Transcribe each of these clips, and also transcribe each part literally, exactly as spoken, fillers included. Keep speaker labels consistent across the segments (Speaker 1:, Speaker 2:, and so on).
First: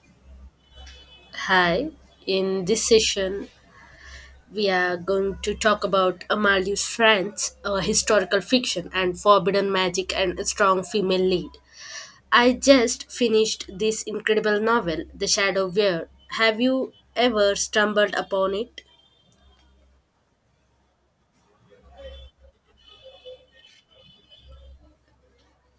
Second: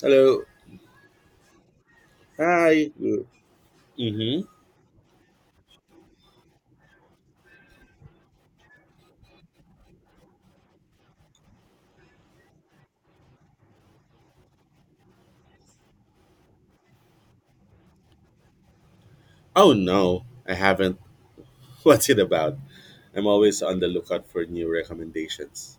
Speaker 1: Hello.
Speaker 2: Hi, in this
Speaker 1: Hi.
Speaker 2: session,
Speaker 1: Mm-hmm.
Speaker 2: we are going to talk about Amalie's France, a historical fiction, and forbidden magic and a strong female lead. I just finished this incredible novel, The Shadow Weir. Have you ever stumbled upon it?
Speaker 1: Oh no, I haven't. What's it about? I'm always on the lookout for new recommendations.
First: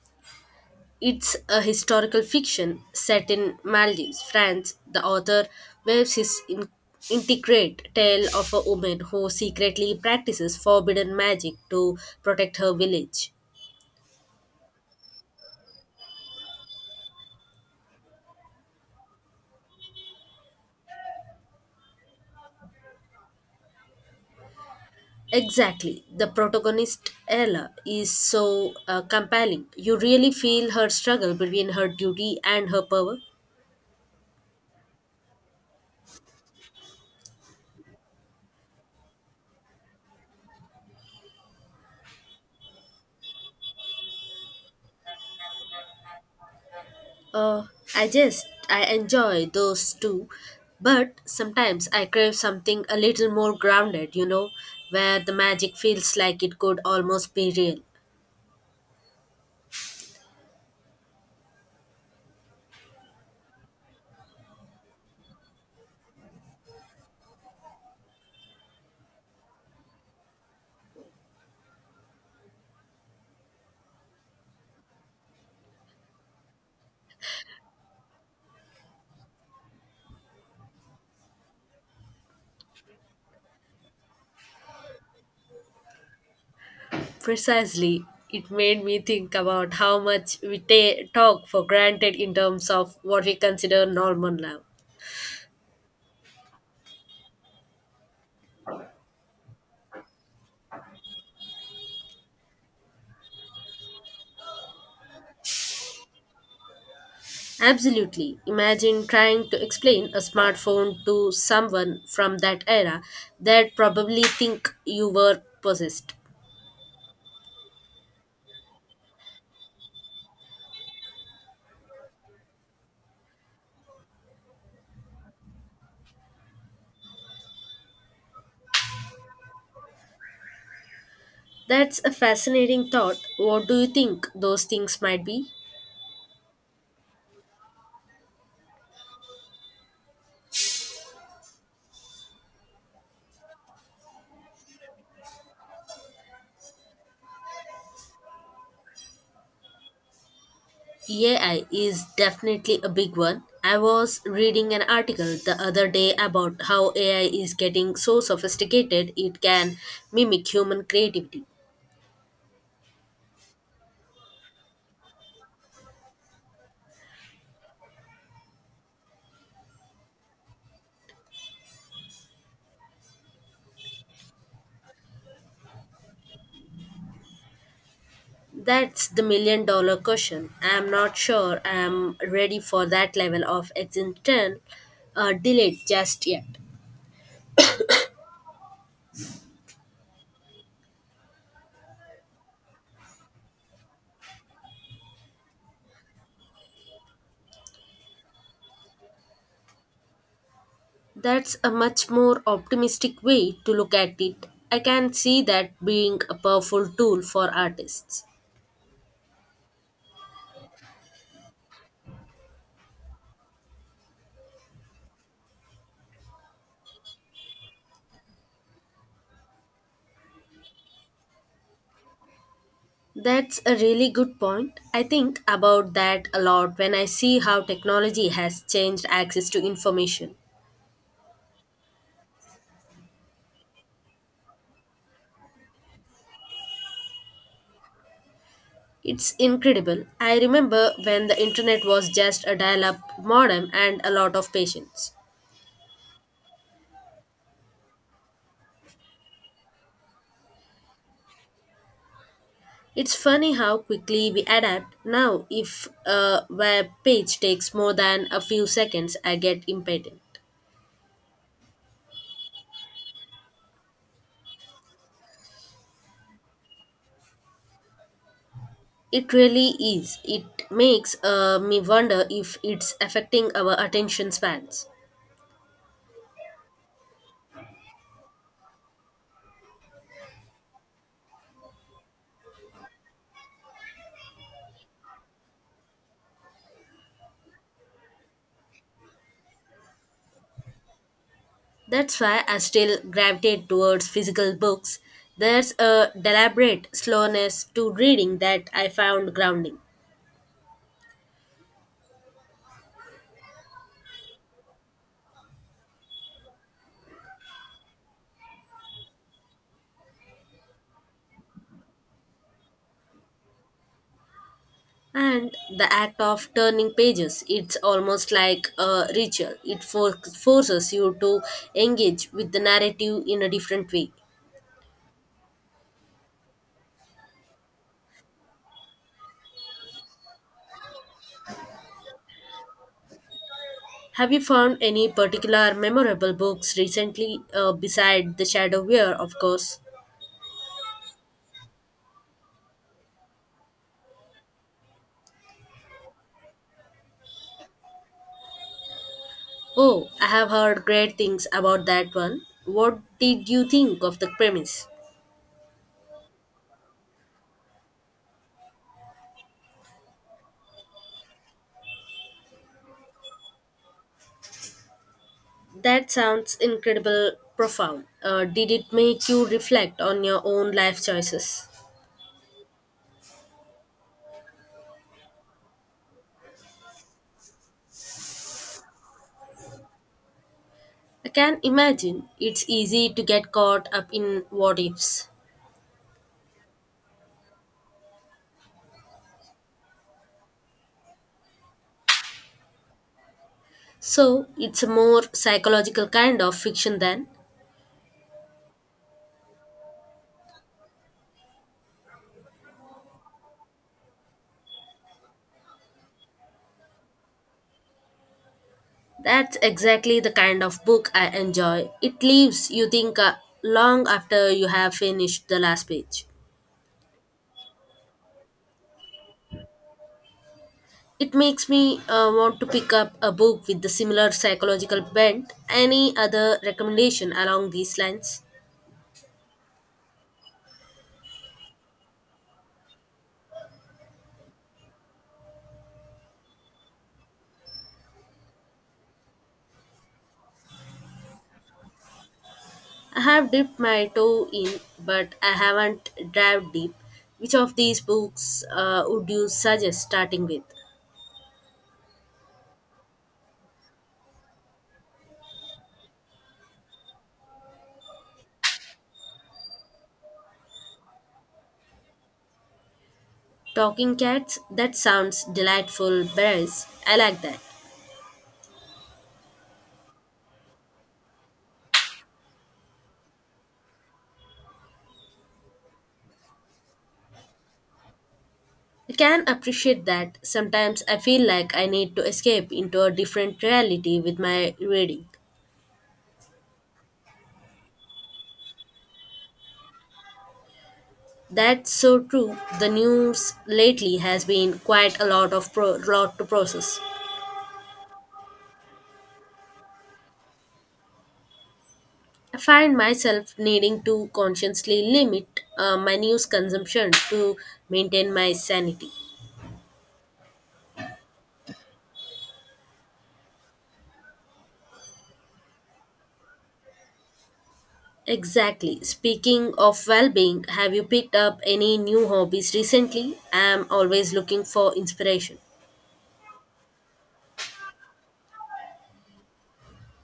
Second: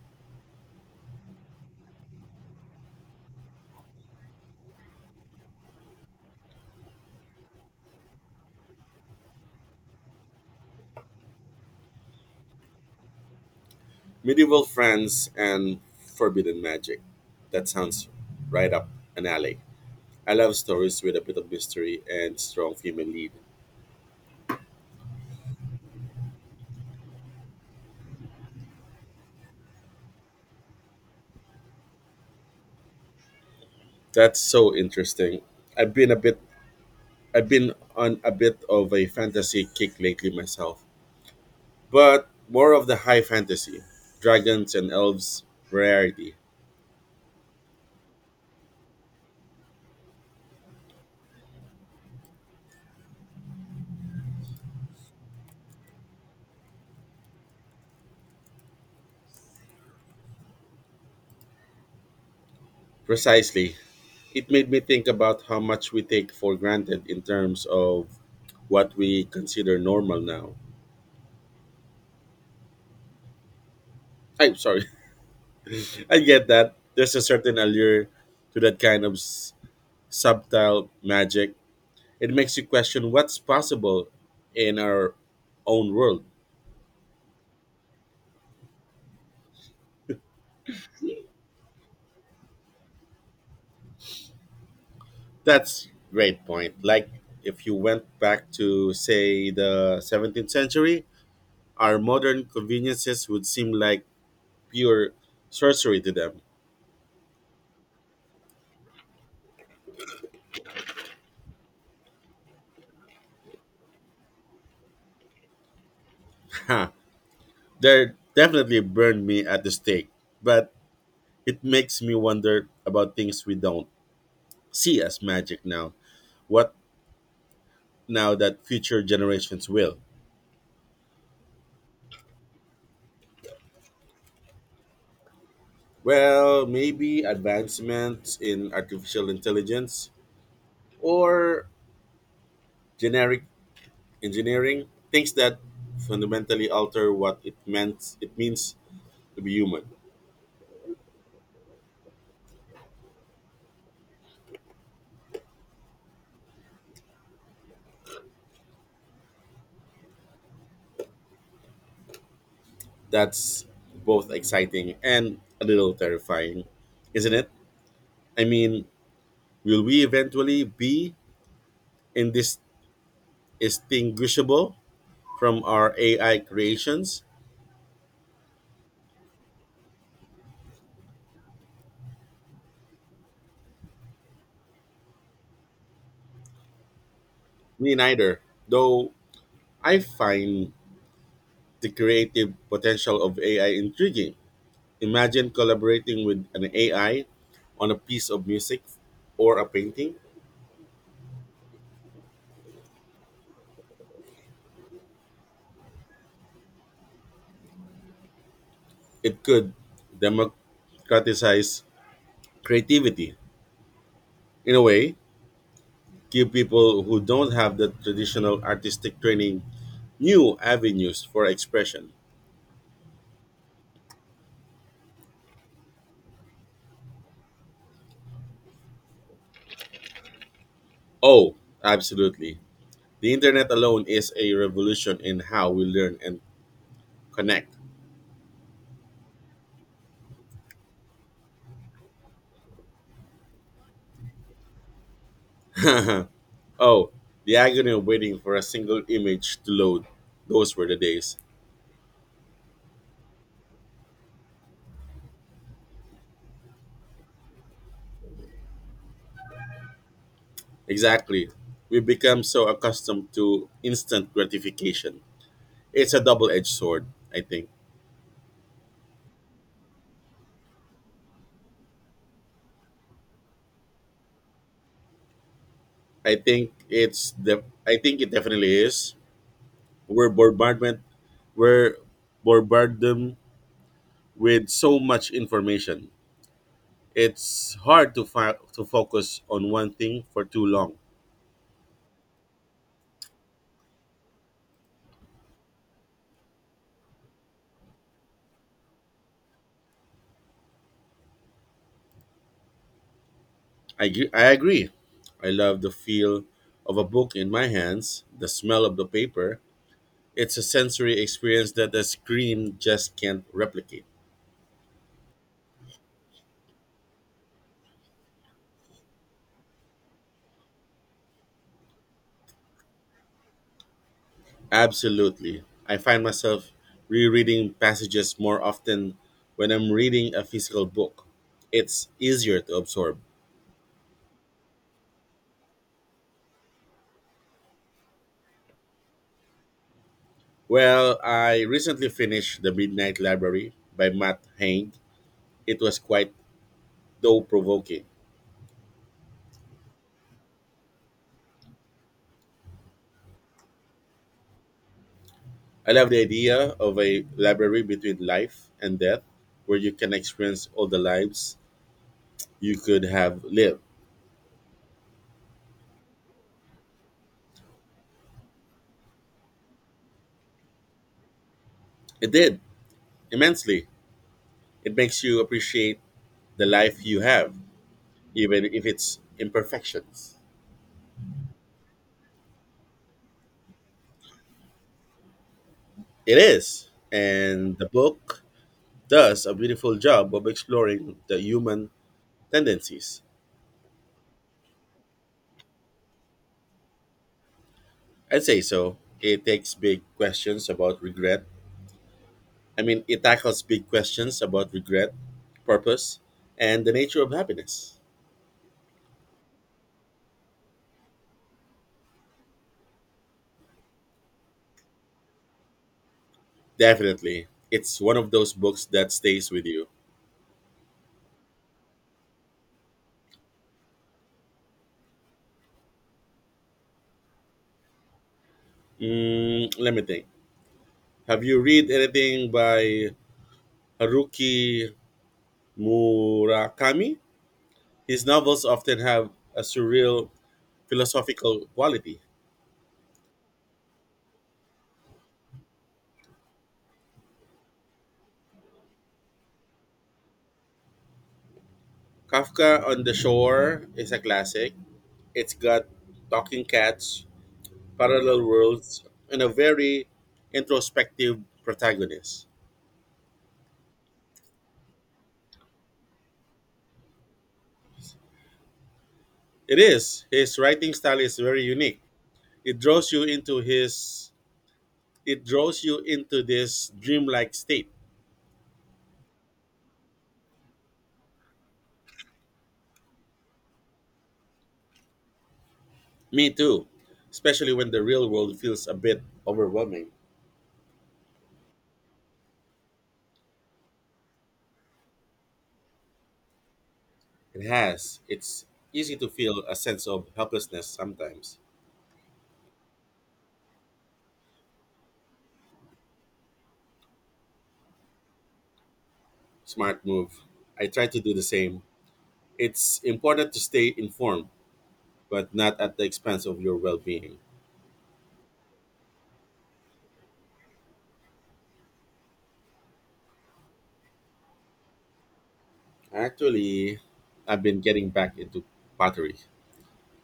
Speaker 2: It's a historical fiction set in Maldives, France. The author weaves his in- intricate tale of a woman who secretly practices forbidden magic to protect her village.
Speaker 1: Medieval France and Forbidden Magic. That sounds right up an alley. I love stories with a bit of mystery and strong female lead.
Speaker 2: Exactly. The protagonist, Ella, is so uh, compelling. You really feel her struggle between her duty and her power.
Speaker 1: That's so interesting. I've been a bit I've been on a bit of a fantasy kick lately myself. But more of the high fantasy. Dragons and elves rarity.
Speaker 2: Uh, I just, I enjoy those two. But sometimes I crave something a little more grounded, you know, where the magic feels like it could almost be real.
Speaker 1: Precisely. It made me think about how much we take for granted in terms of what we consider normal now. I'm sorry. I get that. There's a certain allure to that kind of s- subtle magic. It makes you question what's possible in our own world.
Speaker 2: Precisely. It made me think about how much we ta- talk for granted in terms of what we consider normal now.
Speaker 1: That's great point. Like if you went back to, say, the seventeenth century, our modern conveniences would seem like pure sorcery to
Speaker 2: Absolutely. Imagine trying to explain a smartphone to someone from that era. They'd probably think you were possessed.
Speaker 1: them. They definitely burned me at the stake, but it makes me wonder about things we don't see as magic now. What now that future generations will?
Speaker 2: That's a fascinating thought. What do you think those things might be?
Speaker 1: Well, maybe advancements in artificial intelligence or generic engineering, things that fundamentally alter what it meant it means to be human.
Speaker 2: A I is definitely a big one. I was reading an article the other day about how A I is getting so sophisticated it can mimic human creativity.
Speaker 1: That's both exciting and a little terrifying, isn't it? I mean, will we eventually be in this distinguishable from our A I creations?
Speaker 2: That's the million dollar question. I'm not sure I'm ready for that level of existential uh, delay just yet.
Speaker 1: Me neither, though I find the creative potential of A I intriguing. Imagine collaborating with an A I on a piece of music or a painting.
Speaker 2: That's a much more optimistic way to look at it. I can see that being a powerful tool for artists.
Speaker 1: It could democratize creativity in a way, give people who don't have the traditional artistic training new avenues for expression.
Speaker 2: That's a really good point. I think about that a lot when I see how technology has changed access to information.
Speaker 1: Oh, absolutely. The internet alone is a revolution in how we learn and connect.
Speaker 2: It's incredible. I remember when the internet was just a dial up modem and a lot of patience.
Speaker 1: Oh, the agony of waiting for a single image to load. Those were the days.
Speaker 2: It's funny how quickly we adapt. Now, if a web page takes more than a few seconds, I get impatient.
Speaker 1: Exactly. We become so accustomed to instant gratification. It's a double-edged sword, I think.
Speaker 2: It really is. It makes uh, me wonder if it's affecting our attention spans.
Speaker 1: I think it's the I think it definitely is. We're bombardment we're bombarded with so much information. It's hard to fi- to focus on one thing for too long.
Speaker 2: That's why I still gravitate towards physical books. There's a deliberate slowness to reading that I found grounding.
Speaker 1: I, gr- I agree. I love the feel of a book in my hands, the smell of the paper. It's a sensory experience that a screen just can't replicate.
Speaker 2: And the act of turning pages, it's almost like a ritual. It for- forces you to engage with the narrative in a different way.
Speaker 1: Absolutely. I find myself rereading passages more often when I'm reading a physical book. It's easier to absorb.
Speaker 2: Have you found any particular memorable books recently uh, beside The Shadow Weir, of course?
Speaker 1: Well, I recently finished The Midnight Library by Matt Haig. It was quite thought provoking.
Speaker 2: Oh, I have heard great things about that one. What did you think of the premise?
Speaker 1: I love the idea of a library between life and death where you can experience all the lives you could have lived.
Speaker 2: That sounds incredible profound. Uh, did it make you reflect on your own life choices?
Speaker 1: It did, immensely. It makes you appreciate the life you have, even if it's imperfections.
Speaker 2: I can imagine it's easy to get caught up in what ifs.
Speaker 1: It is. And the book does a beautiful job of exploring the human tendencies.
Speaker 2: So it's a more psychological kind of fiction then.
Speaker 1: I'd say so. It takes big questions about regret. I mean, it tackles big questions about regret, purpose, and the nature of happiness.
Speaker 2: That's exactly the kind of book I enjoy. It leaves you think uh, long after you have finished the last page.
Speaker 1: Definitely. It's one of those books that stays with you.
Speaker 2: It makes me uh, want to pick up a book with the similar psychological bent. Any other recommendation along these lines?
Speaker 1: Mm, let me think. Have you read anything by Haruki Murakami? His novels often have a surreal philosophical quality.
Speaker 2: I have dipped my toe in, but I haven't dived deep. Which of these books uh, would you suggest starting with?
Speaker 1: Kafka on the Shore is a classic. It's got talking cats, parallel worlds, and a very introspective protagonist.
Speaker 2: Talking Cats? That sounds delightful, Bears. I like that.
Speaker 1: It is. His writing style is very unique. It draws you into his It draws you into this dreamlike state.
Speaker 2: I can appreciate that. Sometimes I feel like I need to escape into a different reality with my reading.
Speaker 1: Me too, especially when the real world feels a bit overwhelming.
Speaker 2: That's so true. The news lately has been quite a lot of pro- lot to process.
Speaker 1: It has. It's easy to feel a sense of helplessness sometimes.
Speaker 2: I find myself needing to consciously limit uh, my news consumption to maintain my sanity.
Speaker 1: Smart move. I try to do the same. It's important to stay informed, but not at the expense of your well being.
Speaker 2: Exactly. Speaking of well being, have you picked up any new hobbies recently? I'm always looking for inspiration.
Speaker 1: Actually, I've been getting back into pottery.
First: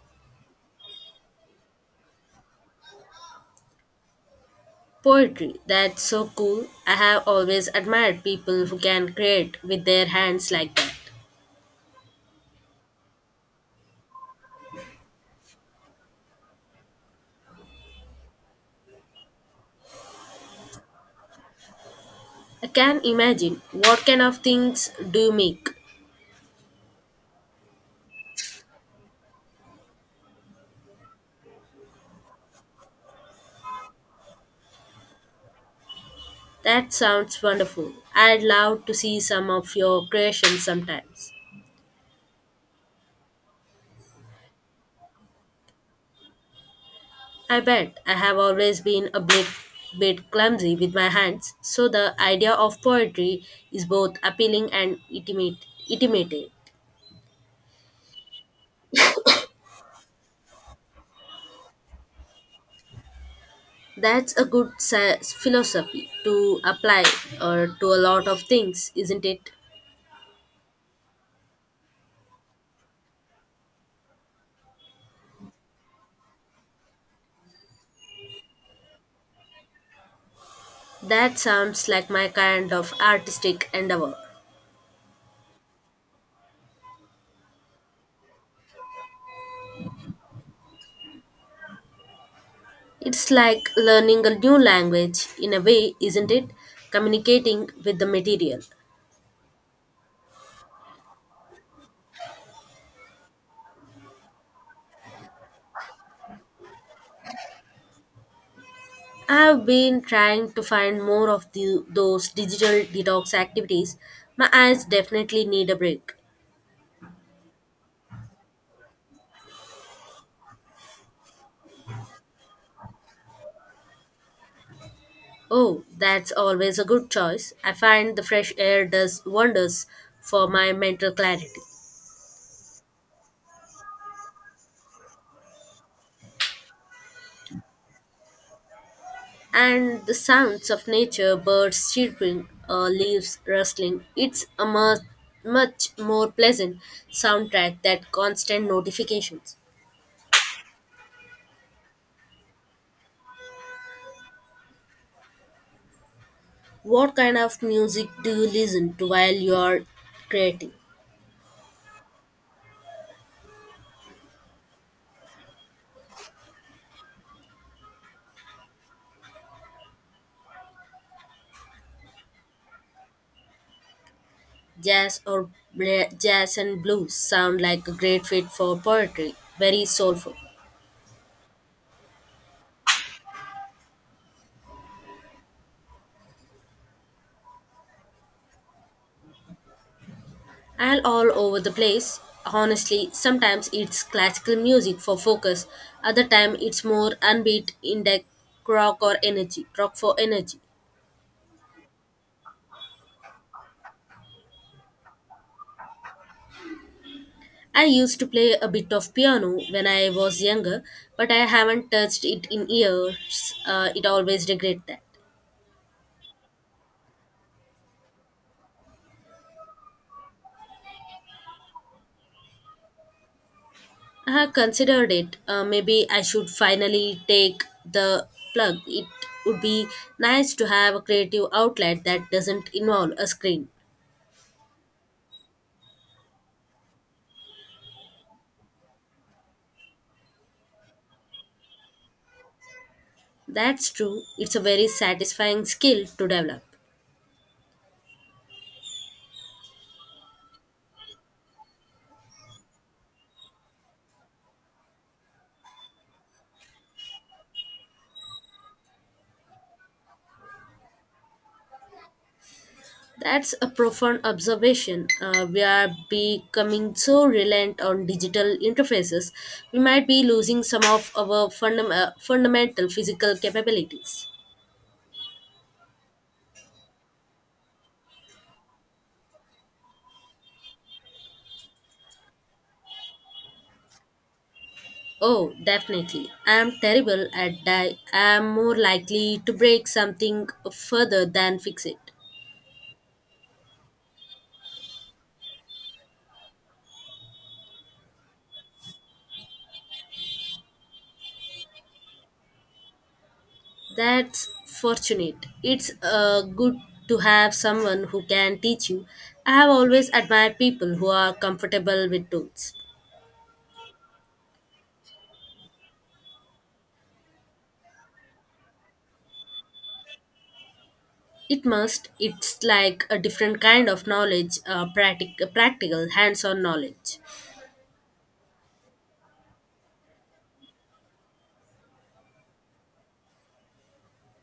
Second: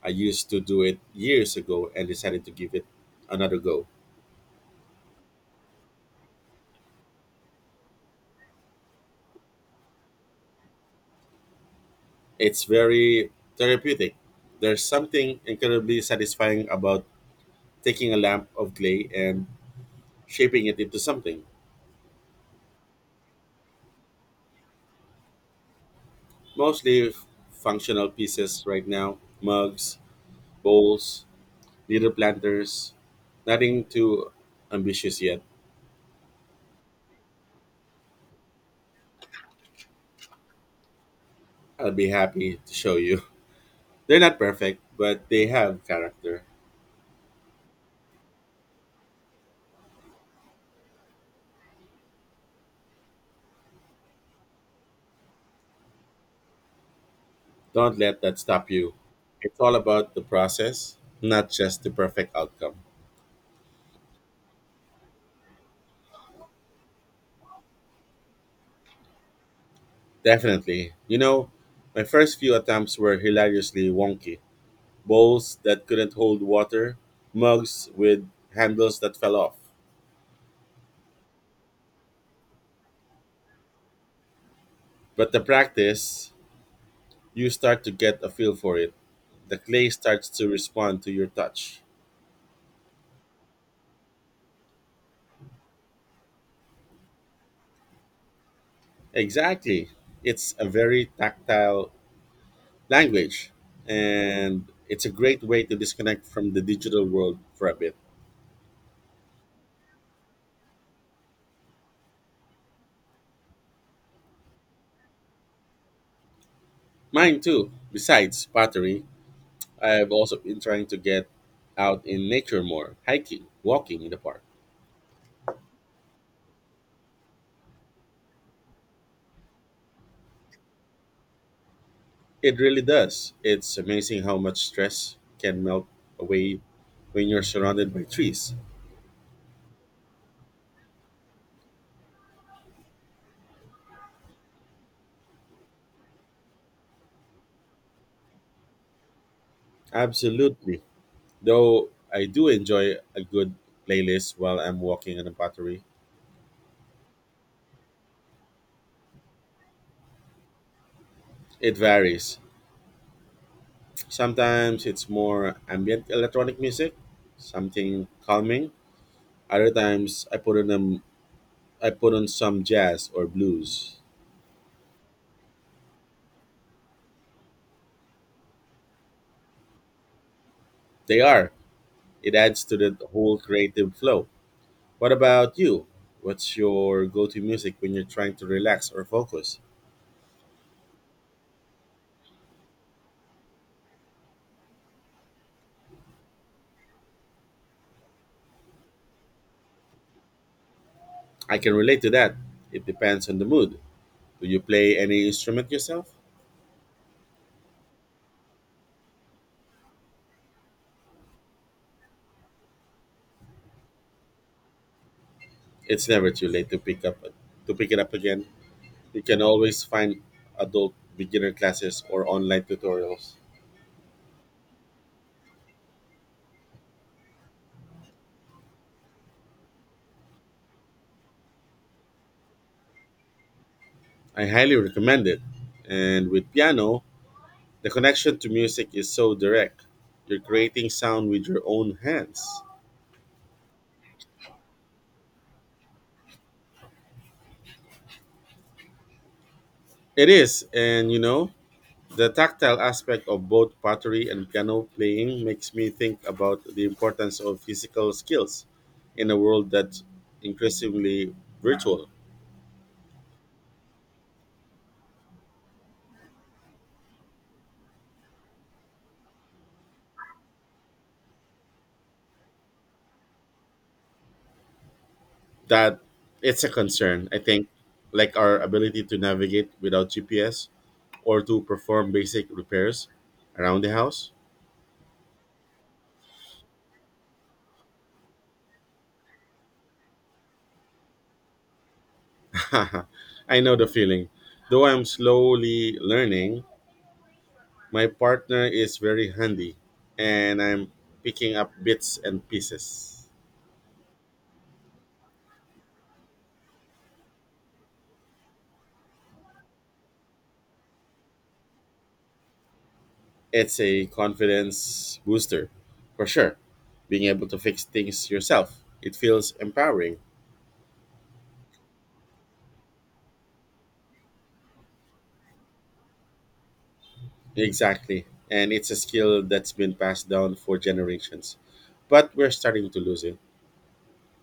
Speaker 1: I used to do it years ago and decided to give it another go.
Speaker 2: Poetry, that's so cool. I have always admired people who can create with their hands like that.
Speaker 1: It's very therapeutic. There's something incredibly satisfying about taking a lump of clay and shaping it into something.
Speaker 2: I can imagine what kind of things do you make?
Speaker 1: Mostly f- functional pieces right now: mugs, bowls, little planters. Nothing too ambitious yet.
Speaker 2: That sounds wonderful. I'd love to see some of your creations sometimes.
Speaker 1: I'll be happy to show you. They're not perfect, but they have character.
Speaker 2: I bet I have always been a bit, bit clumsy with my hands, so the idea of poetry is both appealing and intimate, intimating.
Speaker 1: Don't let that stop you. It's all about the process, not just the perfect outcome.
Speaker 2: That's a good sa- philosophy to apply uh, to a lot of things, isn't it?
Speaker 1: Definitely. You know, my first few attempts were hilariously wonky. Bowls that couldn't hold water, mugs with handles that fell off.
Speaker 2: That sounds like my kind of artistic endeavor.
Speaker 1: But the practice, you start to get a feel for it. The clay starts to respond to your touch.
Speaker 2: It's like learning a new language, in a way, isn't it? Communicating with the material.
Speaker 1: Exactly. It's a very tactile language, and it's a great way to disconnect from the digital world for a bit.
Speaker 2: I've been trying to find more of the, those digital detox activities. My eyes definitely need a break.
Speaker 1: Mine too. Besides pottery, I've also been trying to get out in nature more, hiking, walking in the park.
Speaker 2: Oh, that's always a good choice. I find the fresh air does wonders for my mental clarity.
Speaker 1: It really does. It's amazing how much stress can melt away when you're surrounded by trees.
Speaker 2: And the sounds of nature, birds chirping, uh, leaves rustling, it's a much, much more pleasant soundtrack than constant notifications.
Speaker 1: Absolutely. Though I do enjoy a good playlist while I'm walking on a battery.
Speaker 2: What kind of music do you listen to while you're creating?
Speaker 1: It varies. Sometimes it's more ambient electronic music, something calming. Other times I put on them. I put on some jazz or blues.
Speaker 2: Jazz or bla- Jazz and blues sound like a great fit for poetry, very soulful.
Speaker 1: They are it adds to the whole creative flow. What about you? What's your go to music when you're trying to relax or focus?
Speaker 2: And all over the place. Honestly, sometimes it's classical music for focus, other time it's more unbeat indie rock or energy, rock for energy.
Speaker 1: I can relate to that. It depends on the mood. Do you play any instrument yourself?
Speaker 2: I used to play a bit of piano when I was younger, but I haven't touched it in years. Uh, it always regret that.
Speaker 1: It's never too late to pick up to pick it up again. You can always find adult beginner classes or online tutorials.
Speaker 2: I have considered it. Uh, maybe I should finally take the plug. It would be nice to have a creative outlet that doesn't involve a screen.
Speaker 1: I highly recommend it. And with piano, the connection to music is so direct. You're creating sound with your own hands.
Speaker 2: That's true. It's a very satisfying skill to develop.
Speaker 1: It is, and you know, the tactile aspect of both pottery and piano playing makes me think about the importance of physical skills in a world that's increasingly virtual.
Speaker 2: That's a profound observation. Uh, we are becoming so reliant on digital interfaces, we might be losing some of our fundam- uh, fundamental physical capabilities.
Speaker 1: That it's a concern, I think, like our ability to navigate without G P S or to perform basic repairs around the house.
Speaker 2: Oh, definitely. I'm terrible at that. I'm more likely to break something further than fix it.
Speaker 1: I know the feeling. Though I'm slowly learning, my partner is very handy and I'm picking up bits and pieces.
Speaker 2: That's fortunate. It's uh, good to have someone who can teach you. I have always admired people who are comfortable with tools.
Speaker 1: It's a confidence booster for sure. Being able to fix things yourself, it feels empowering.
Speaker 2: It must. It's like a different kind of knowledge, uh, practic- practical, hands-on knowledge.
Speaker 1: Exactly. And it's a skill that's been passed down for generations. But we're starting to lose it.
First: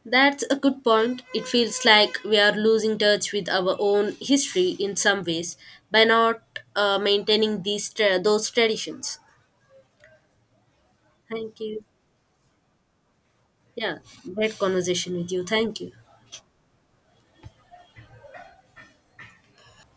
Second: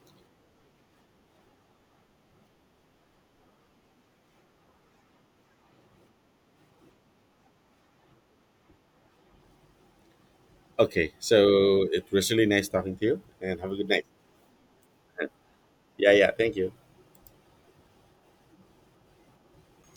Speaker 2: That's a good point. It feels like we are losing touch with our own history in some ways by not uh, maintaining these tra- those traditions.
Speaker 1: Okay,
Speaker 2: Thank you.
Speaker 1: so it was really nice talking to you and have a good
Speaker 2: Yeah,
Speaker 1: night.
Speaker 2: great conversation with you. Thank you.
Speaker 1: Yeah, yeah, thank you.